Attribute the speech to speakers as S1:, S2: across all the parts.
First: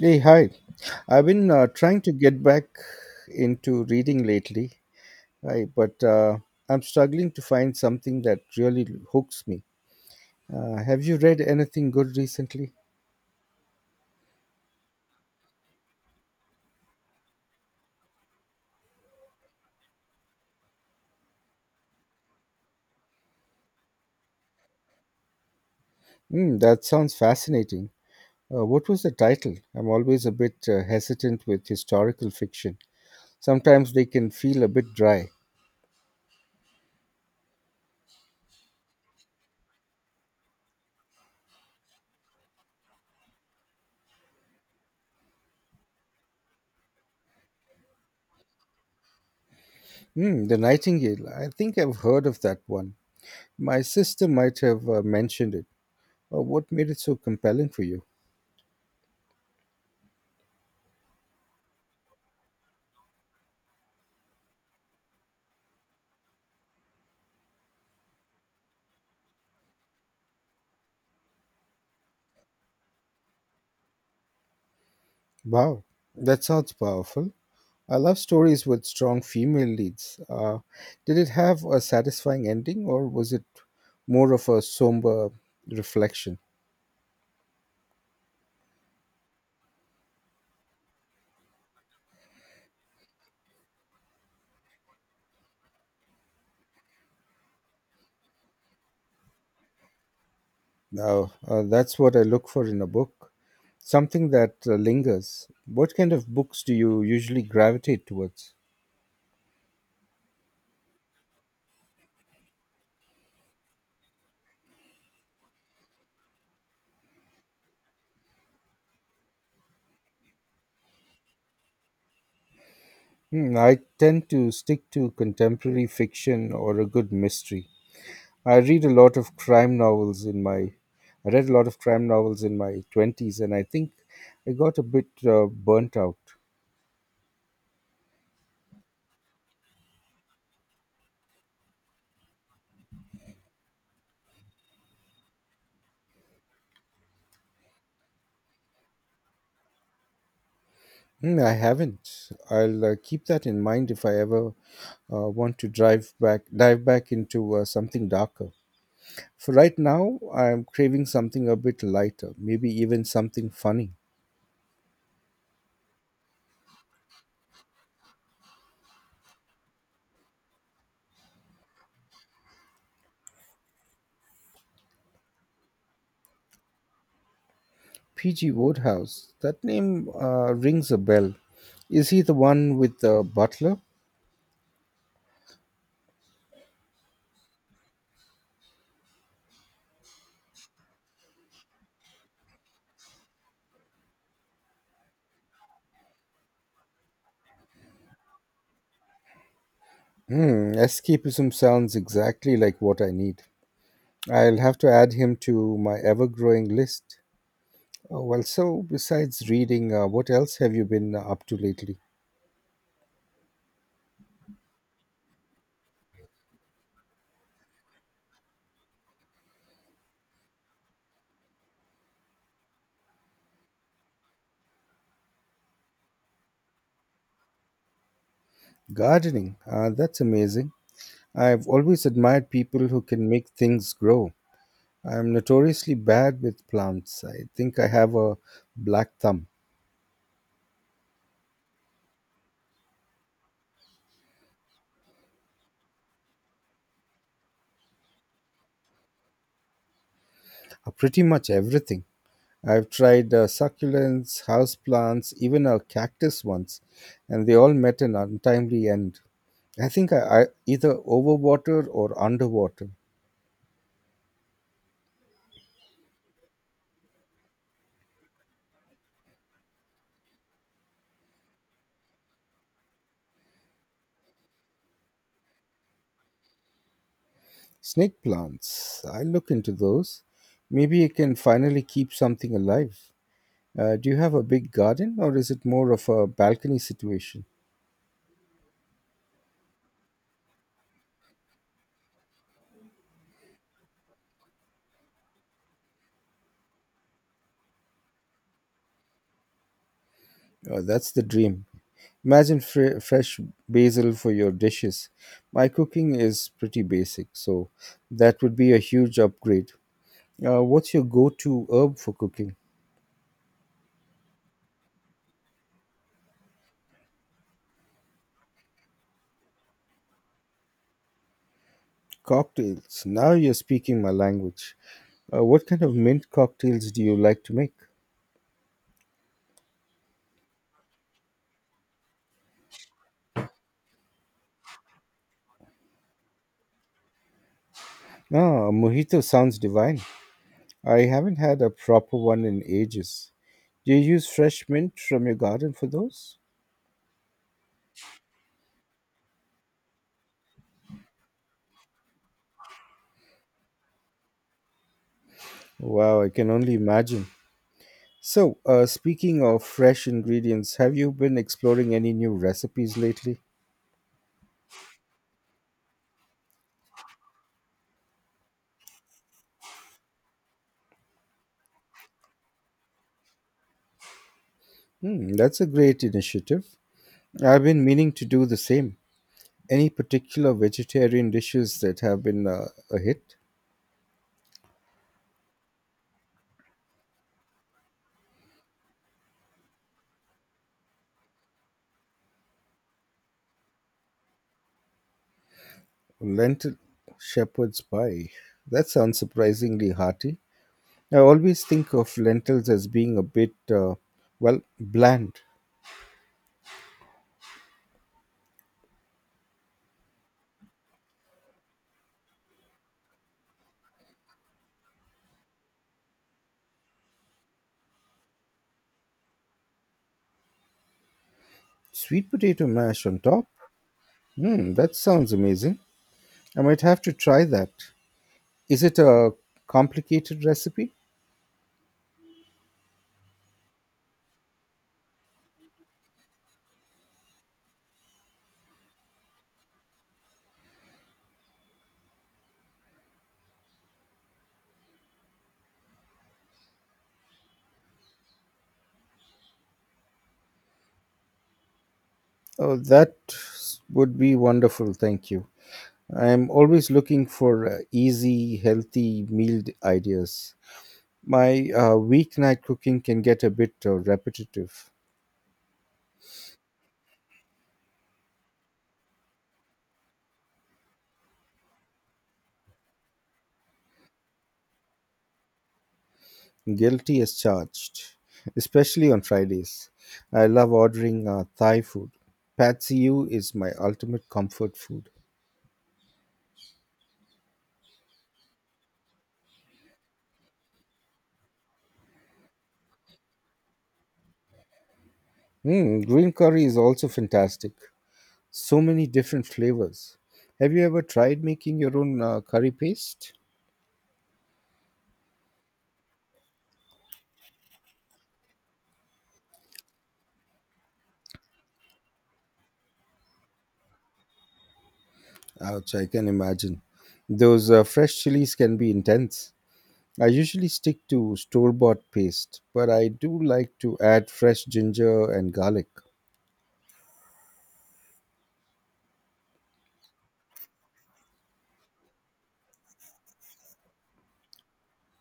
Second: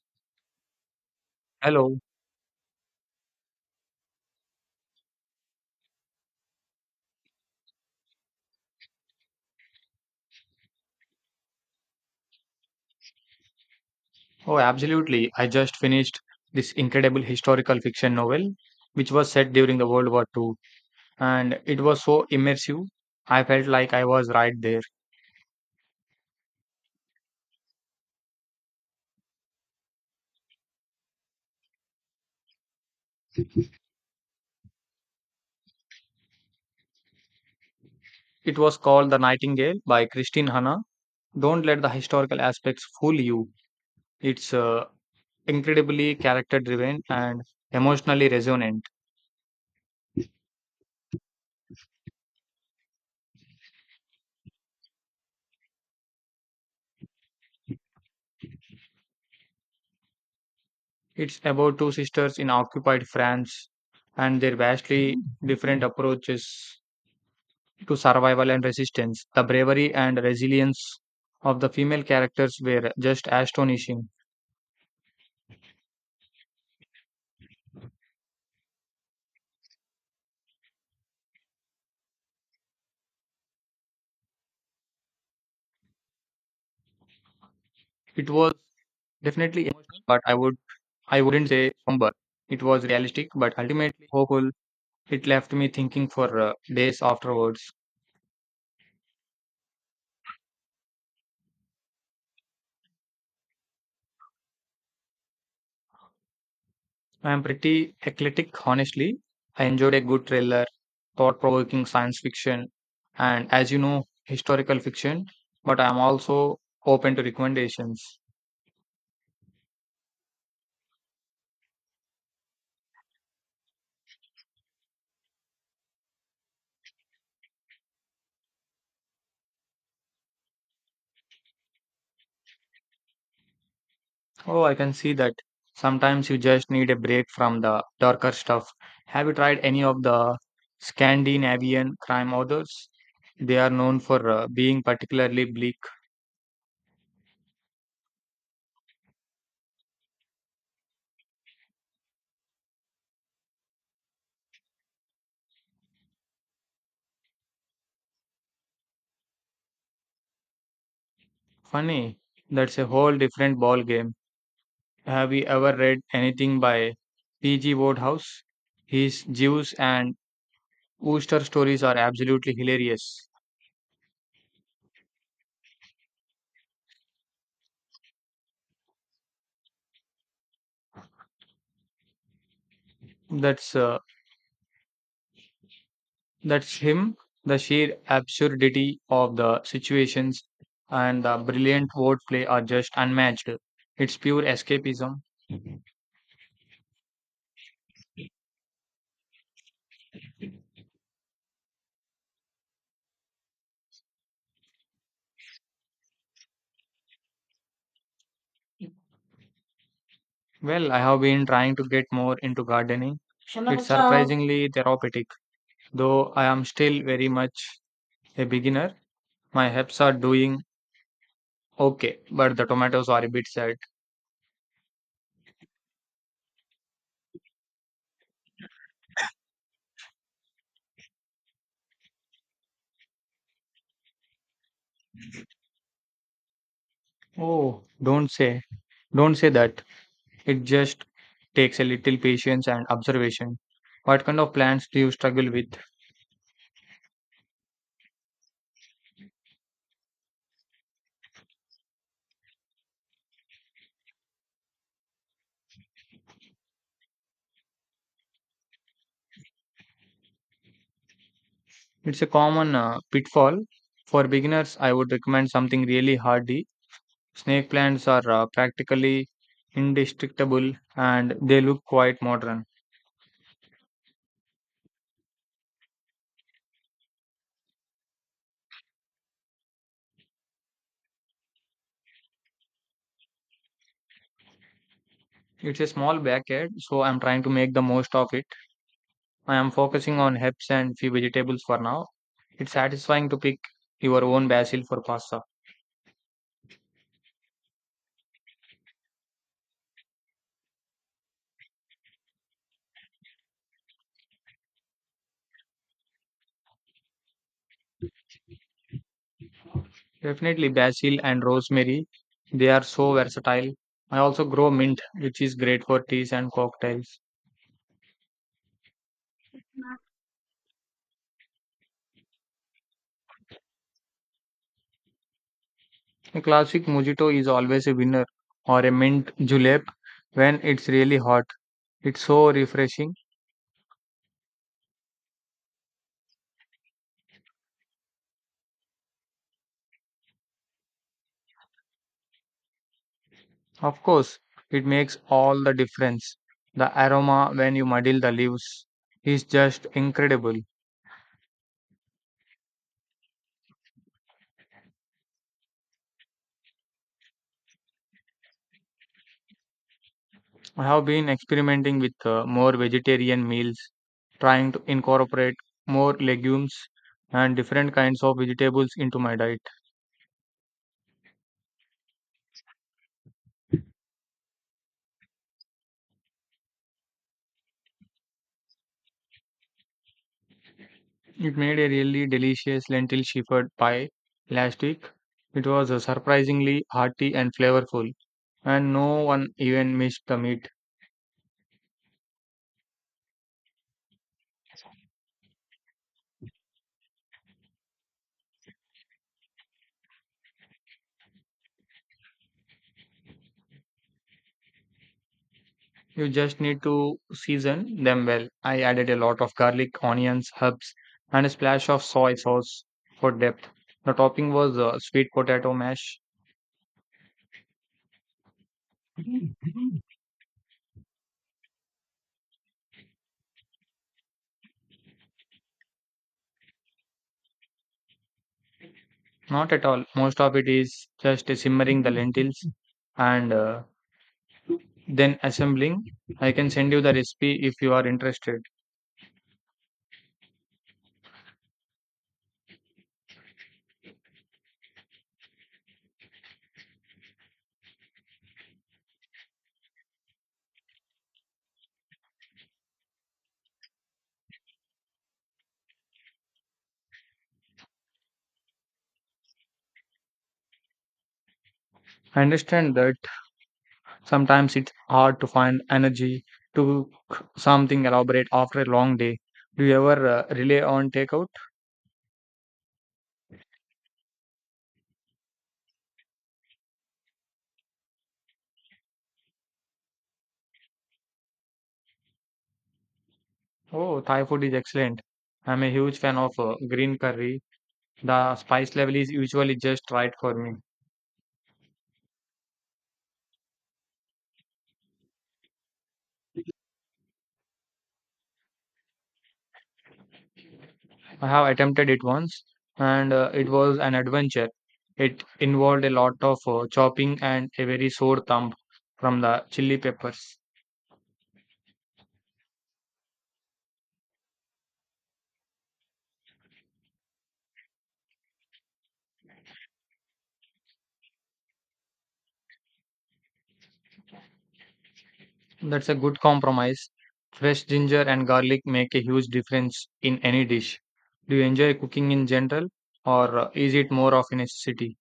S1: Hey, hi. I've been
S2: Hello.
S1: trying to get back into reading lately, but I'm struggling to find something that really hooks me. Have you read anything good recently?
S2: Oh, absolutely. I just finished this incredible historical fiction novel, which was set during the World War Two, and it was so immersive. I felt like I was right there.
S1: Hmm, that sounds fascinating. What was the title? I'm always a bit hesitant with historical fiction. Sometimes they can feel a bit dry.
S2: It was called The Nightingale by Christine Hanna. Don't let the historical aspects fool you. It's incredibly character driven and emotionally resonant.
S1: Hmm, the Nightingale. I think I've heard of that one. My sister might have mentioned it. What made it so compelling for you?
S2: It's about two sisters in occupied France and their vastly different approaches to survival and resistance. The bravery and resilience of the female characters were just astonishing.
S1: Wow, that sounds powerful. I love stories with strong female leads. Did it have a satisfying ending, or was it more of a somber reflection?
S2: It was definitely emotional, but I wouldn't say somber. It was realistic, but ultimately hopeful. It left me thinking for days afterwards.
S1: Now, that's what I look for in a book, something that lingers. What kind of books do you
S2: I
S1: usually
S2: am pretty
S1: gravitate towards?
S2: eclectic, honestly. I enjoyed a good thriller, thought-provoking science fiction, and as you know, historical fiction. But I am also open to recommendations.
S1: Hmm, I tend to stick to contemporary fiction or a good mystery. I read a lot of crime novels in my I read a lot of crime novels in my 20s, and I think I
S2: Oh, I
S1: got a
S2: can
S1: bit
S2: see that.
S1: burnt out.
S2: Sometimes you just need a break from the darker stuff. Have you tried any of the Scandinavian crime authors? They are known for being particularly bleak.
S1: Mm, I haven't. I'll keep that in mind if I ever want to drive back, dive back into something darker. For right now, I'm craving something a bit
S2: Funny,
S1: lighter, maybe
S2: that's a
S1: even
S2: whole
S1: something
S2: different ball
S1: funny.
S2: game. Have you ever read anything by P.G. Wodehouse? His Jews and Ooster stories are absolutely hilarious.
S1: P.G. Wodehouse. That name rings a bell. Is he the one with the
S2: That's
S1: butler?
S2: uh, That's him, the sheer absurdity of the situations and the brilliant wordplay are just unmatched. It's pure escapism.
S1: Hmm, escapism sounds exactly like what I need. I'll have to add him to my ever-growing list. Oh, well, so besides reading, what else have you
S2: Well, I
S1: been
S2: have
S1: up
S2: been
S1: to
S2: trying to
S1: lately?
S2: get more into gardening. It's surprisingly therapeutic, though I am still very much a beginner. My herbs are doing okay, but the tomatoes are a bit sad.
S1: Gardening, that's amazing. I've always admired people who can make things grow. I'm notoriously bad with plants. I think
S2: Oh,
S1: I have
S2: don't
S1: a
S2: say,
S1: black
S2: don't
S1: thumb.
S2: say that. It just takes a little patience and observation. What kind of plants do you struggle with?
S1: Pretty much everything. I've tried succulents, houseplants, even a cactus once, and they all met an untimely end. I think I, I either overwater or
S2: It's a common
S1: underwater.
S2: pitfall. For beginners, I would recommend something really hardy. Snake plants are practically indestructible and they look quite modern.
S1: Snake plants, I'll look into those. Maybe I can finally keep something alive. Do you have a big garden, or is it
S2: It's a
S1: more of
S2: small
S1: a
S2: backyard,
S1: balcony
S2: so I'm trying
S1: situation?
S2: to make the most of it. I am focusing on herbs and few vegetables for now. It's satisfying to pick your own basil for pasta.
S1: Oh, that's the dream. Imagine fresh basil for your dishes. My cooking is pretty basic, so that would be a huge upgrade.
S2: Definitely
S1: What's your
S2: basil
S1: go
S2: and
S1: to herb
S2: rosemary.
S1: for cooking?
S2: They are so versatile. I also grow mint, which is great for teas and cocktails.
S1: Cocktails. Now you're speaking my language. What kind of mint
S2: A classic
S1: cocktails do you
S2: mojito
S1: like
S2: is
S1: to make?
S2: always a winner, or a mint julep when it's really hot. It's so refreshing.
S1: Ah, a mojito sounds divine. I haven't had a proper one in ages. Do you
S2: Of
S1: use
S2: course,
S1: fresh
S2: it
S1: mint
S2: makes
S1: from your
S2: all
S1: garden
S2: the
S1: for
S2: difference.
S1: those?
S2: The aroma when you muddle the leaves is just incredible.
S1: Wow, I can only imagine. So, speaking of fresh ingredients,
S2: I
S1: have
S2: have
S1: you
S2: been
S1: been exploring
S2: experimenting
S1: any
S2: with
S1: new
S2: more
S1: recipes lately?
S2: vegetarian meals, trying to incorporate more legumes and different kinds of vegetables into my diet.
S1: Hmm, that's a great initiative. I've been meaning to do the same. Any particular vegetarian
S2: It made
S1: dishes
S2: a
S1: that have
S2: really
S1: been
S2: delicious
S1: a
S2: lentil
S1: hit?
S2: shepherd pie last week. It was surprisingly hearty and flavorful, and no one even missed the meat.
S1: Lentil shepherd's pie. That sounds surprisingly hearty. I always think of lentils as being a bit, well, bland.
S2: You just need to season them well. I added a lot of garlic, onions, herbs, and a splash of soy sauce for depth. The topping was sweet potato mash.
S1: Sweet potato mash on top? Hmm, that sounds amazing. I might have to try that. Is it a
S2: Not at all. Most
S1: complicated
S2: of it
S1: recipe?
S2: is just simmering the lentils and then assembling. I can send you the recipe if you are interested.
S1: Oh, that would be wonderful. Thank you. I'm always looking for easy, healthy ideas. My
S2: I
S1: weeknight
S2: understand
S1: cooking
S2: that
S1: can get a bit
S2: sometimes
S1: repetitive.
S2: it's hard to find energy to cook something elaborate after a long day. Do you ever rely on takeout?
S1: Guilty as charged, especially on Fridays. I love ordering Thai food. Pad see ew is my
S2: Oh,
S1: ultimate
S2: Thai food is
S1: comfort food.
S2: excellent. I'm a huge fan of green curry. The spice level is usually just right for me.
S1: Mm, green curry is also fantastic, so many different flavors. Have you ever tried
S2: I have
S1: making your
S2: attempted
S1: own
S2: it once
S1: curry
S2: and
S1: paste?
S2: it was an adventure. It involved a lot of chopping and a very sore thumb from the chili peppers.
S1: Ouch, I can imagine. Those fresh chilies can be intense. I usually stick to store bought paste, but I do like to add fresh ginger and garlic.
S2: That's a good compromise. Fresh ginger and garlic make a huge difference in any dish. Do you enjoy cooking in general or is it more of a necessity?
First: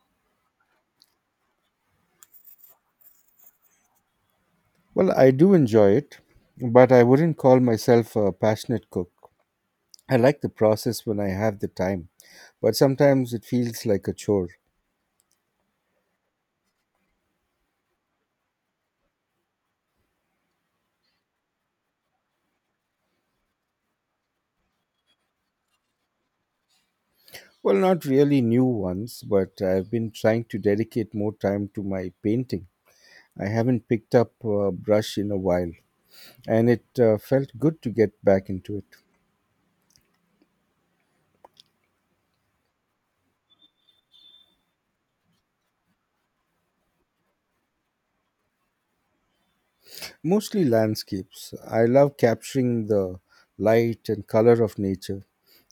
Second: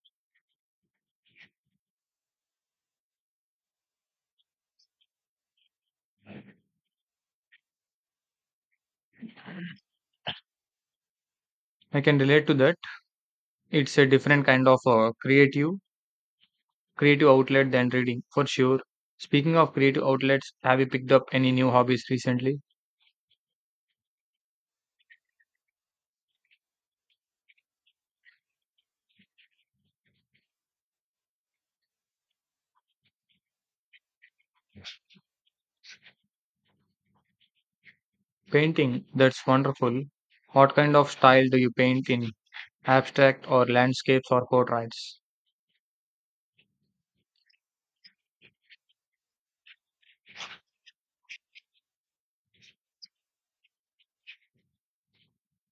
S1: Well, I do enjoy it, but I wouldn't call myself a passionate cook. I like the process when I have the
S2: I
S1: time,
S2: can relate to
S1: but
S2: that.
S1: sometimes it feels
S2: It's a
S1: like a
S2: different
S1: chore.
S2: kind of Creative outlet than reading, for sure. Speaking of creative outlets, have you picked up any new hobbies recently?
S1: Well, not really new ones, but I've been trying to dedicate more time to my painting. I haven't picked up a brush in a while, and it felt good to get back into it.
S2: Painting, that's wonderful. What kind of style do you paint in? Abstract or landscapes or portraits?
S1: Mostly landscapes. I love capturing the light and color of nature.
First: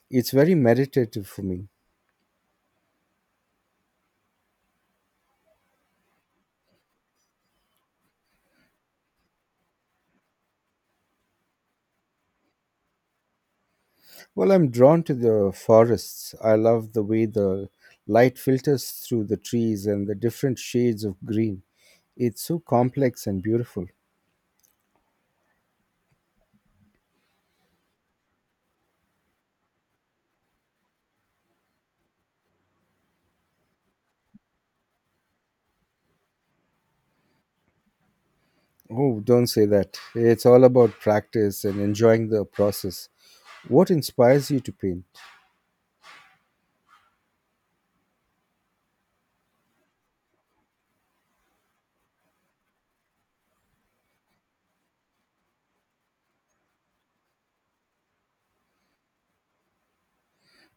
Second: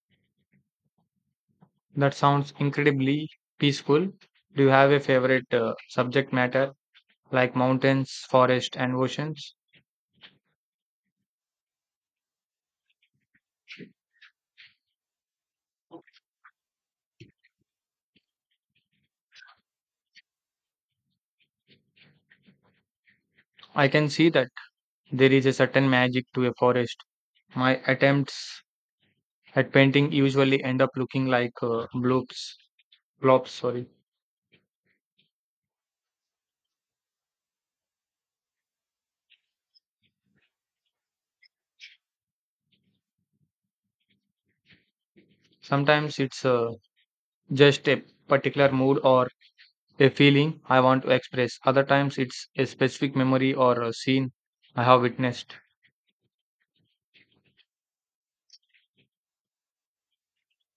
S1: It's very meditative for me.
S2: That sounds incredibly peaceful. Do you have a favorite subject matter like mountains, forests, and oceans?
S1: Well, I'm drawn to the forests. I love the way the light filters through the trees and the different shades of green. It's so complex and beautiful.
S2: I can see that there is a certain magic to a forest. My attempts at painting usually end up looking like blobs. Blobs, sorry.
S1: Oh, don't say that. It's all about practice and enjoying the process. What inspires you to paint?
S2: Sometimes it's just a particular mood or a feeling I want to express. Other times it's a specific memory or a scene I have witnessed.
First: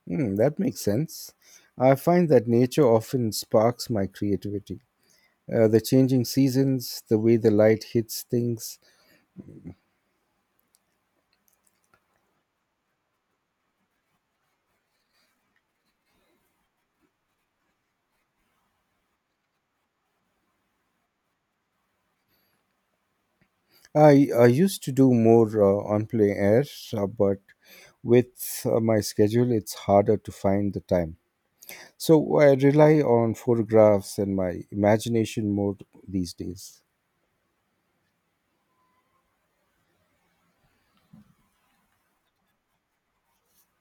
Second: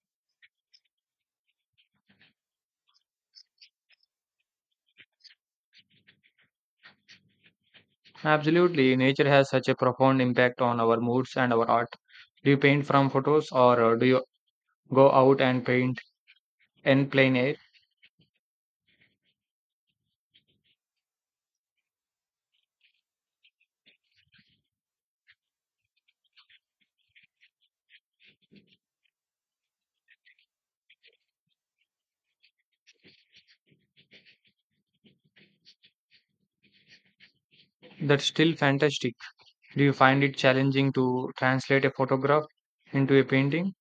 S1: Hmm, that makes sense. I find that nature often sparks my creativity. The changing seasons, the way the light hits things.
S2: Absolutely, nature has such a profound impact on our moods and our art. Do you paint from photos or do you go out and paint in plain air?
S1: I used to do more on plein air, but with my schedule, it's harder to find the time. So I rely on photographs and my imagination more these days.
S2: That's still fantastic. Do you find it challenging to translate a photograph into a painting?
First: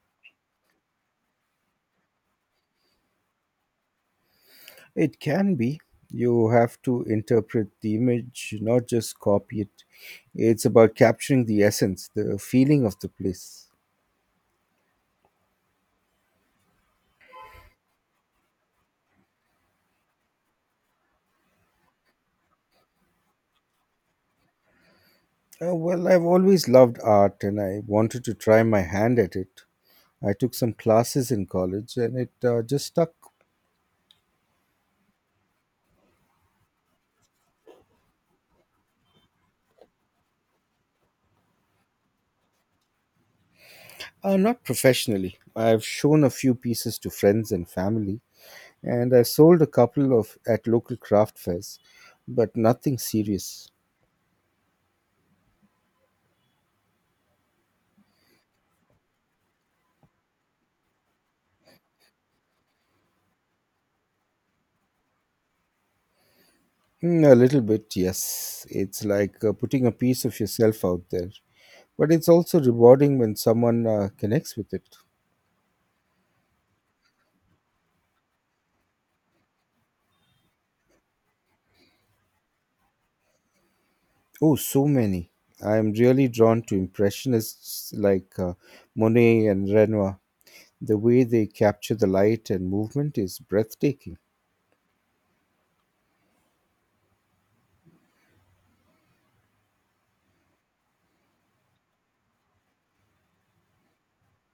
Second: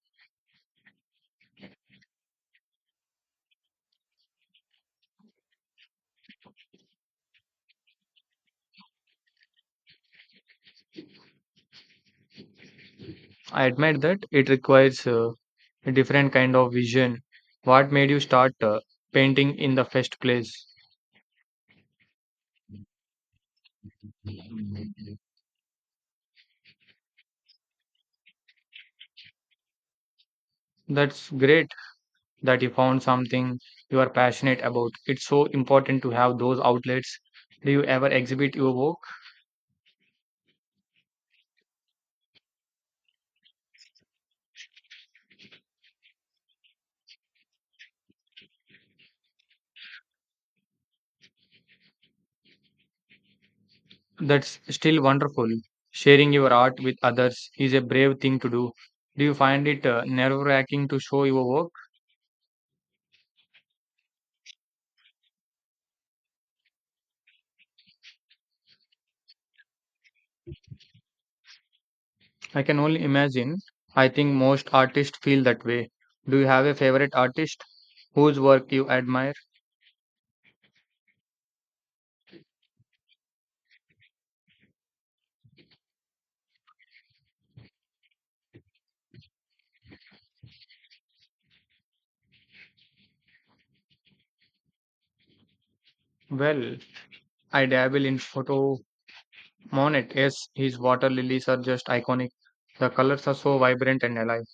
S1: It can be. You have to interpret the image, not just copy it. It's about capturing the essence, the feeling of the
S2: I
S1: place.
S2: admit that it requires a different kind of vision. What made you start painting in the first place?
S1: Well, I've always loved art and I wanted to try my hand at it. I took some
S2: That's
S1: classes in
S2: great
S1: college and it
S2: that you
S1: just
S2: found
S1: stuck.
S2: something you are passionate about. It's so important to have those outlets. Do you ever exhibit your work?
S1: Not professionally. I've shown a few pieces to friends and family, and I sold a couple of at local craft fairs, but nothing serious.
S2: That's still wonderful. Sharing your art with others is a brave thing to do. Do you find it nerve wracking to show your work?
S1: Mm, a little bit, yes. It's like putting a piece of yourself out there, but it's also
S2: I can only
S1: rewarding when
S2: imagine.
S1: someone
S2: I think
S1: connects
S2: most
S1: with it.
S2: artists feel that way. Do you have a favorite artist whose work you admire?
S1: Oh, so many. I'm really drawn to impressionists like Monet and Renoir. The way they capture the light and movement is breathtaking.
S2: Well, I dabble in photo Monet. Yes, his water lilies are just iconic. The colors are so vibrant and alive.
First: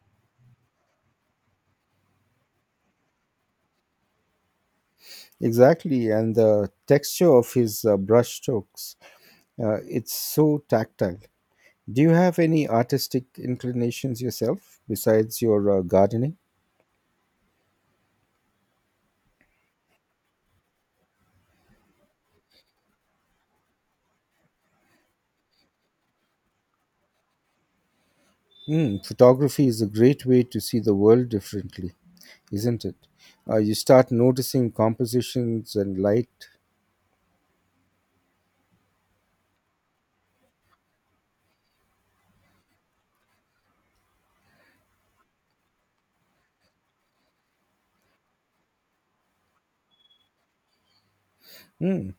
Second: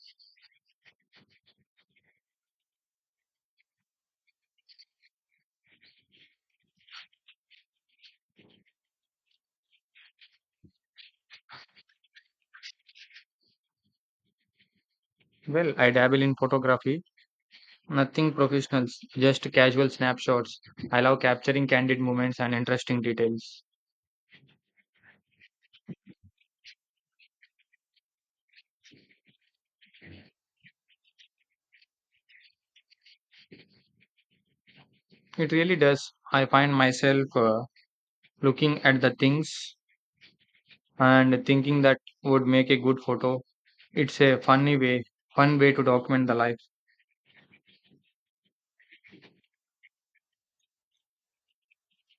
S1: Exactly, and the texture of his brush strokes, it's so tactile. Do you have any artistic inclinations yourself besides
S2: Well,
S1: your
S2: I dabble in
S1: gardening?
S2: photography, nothing professional, just casual snapshots. I love capturing candid moments and interesting details.
S1: Mm, photography is a great way to see the world differently, isn't it? You start noticing
S2: It
S1: compositions
S2: really
S1: and
S2: does. I
S1: light.
S2: find myself looking at the things and thinking that would make a good photo. It's a funny way, Fun way to document the life.
S1: Mm.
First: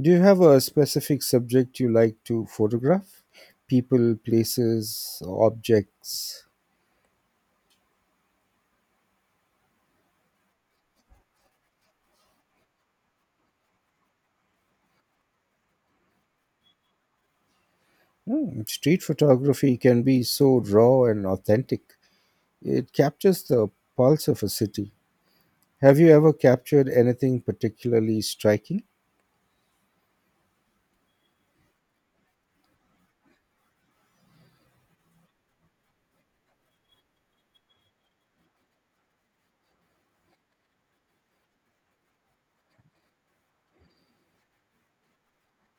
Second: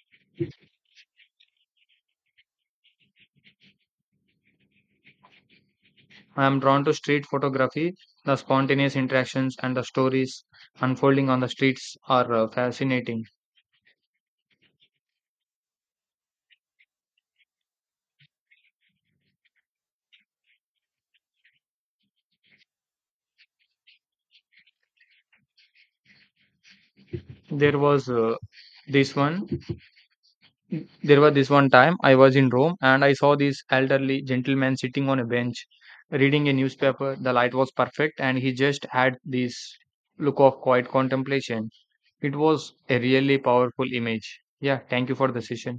S1: Do you have a specific subject you like to photograph? People, places, objects.
S2: I am drawn to street photography. The spontaneous interactions and the stories unfolding on the streets are fascinating.
S1: Mm. Street photography can be so raw and authentic. It captures the pulse of a city. Have you ever captured anything
S2: There was
S1: particularly
S2: uh,
S1: striking?
S2: this one There was this one time I was in Rome and I saw this elderly gentleman sitting on a bench reading a newspaper. The light was perfect and he just had this look of quiet contemplation. It was a really powerful image. Yeah, thank you for the session.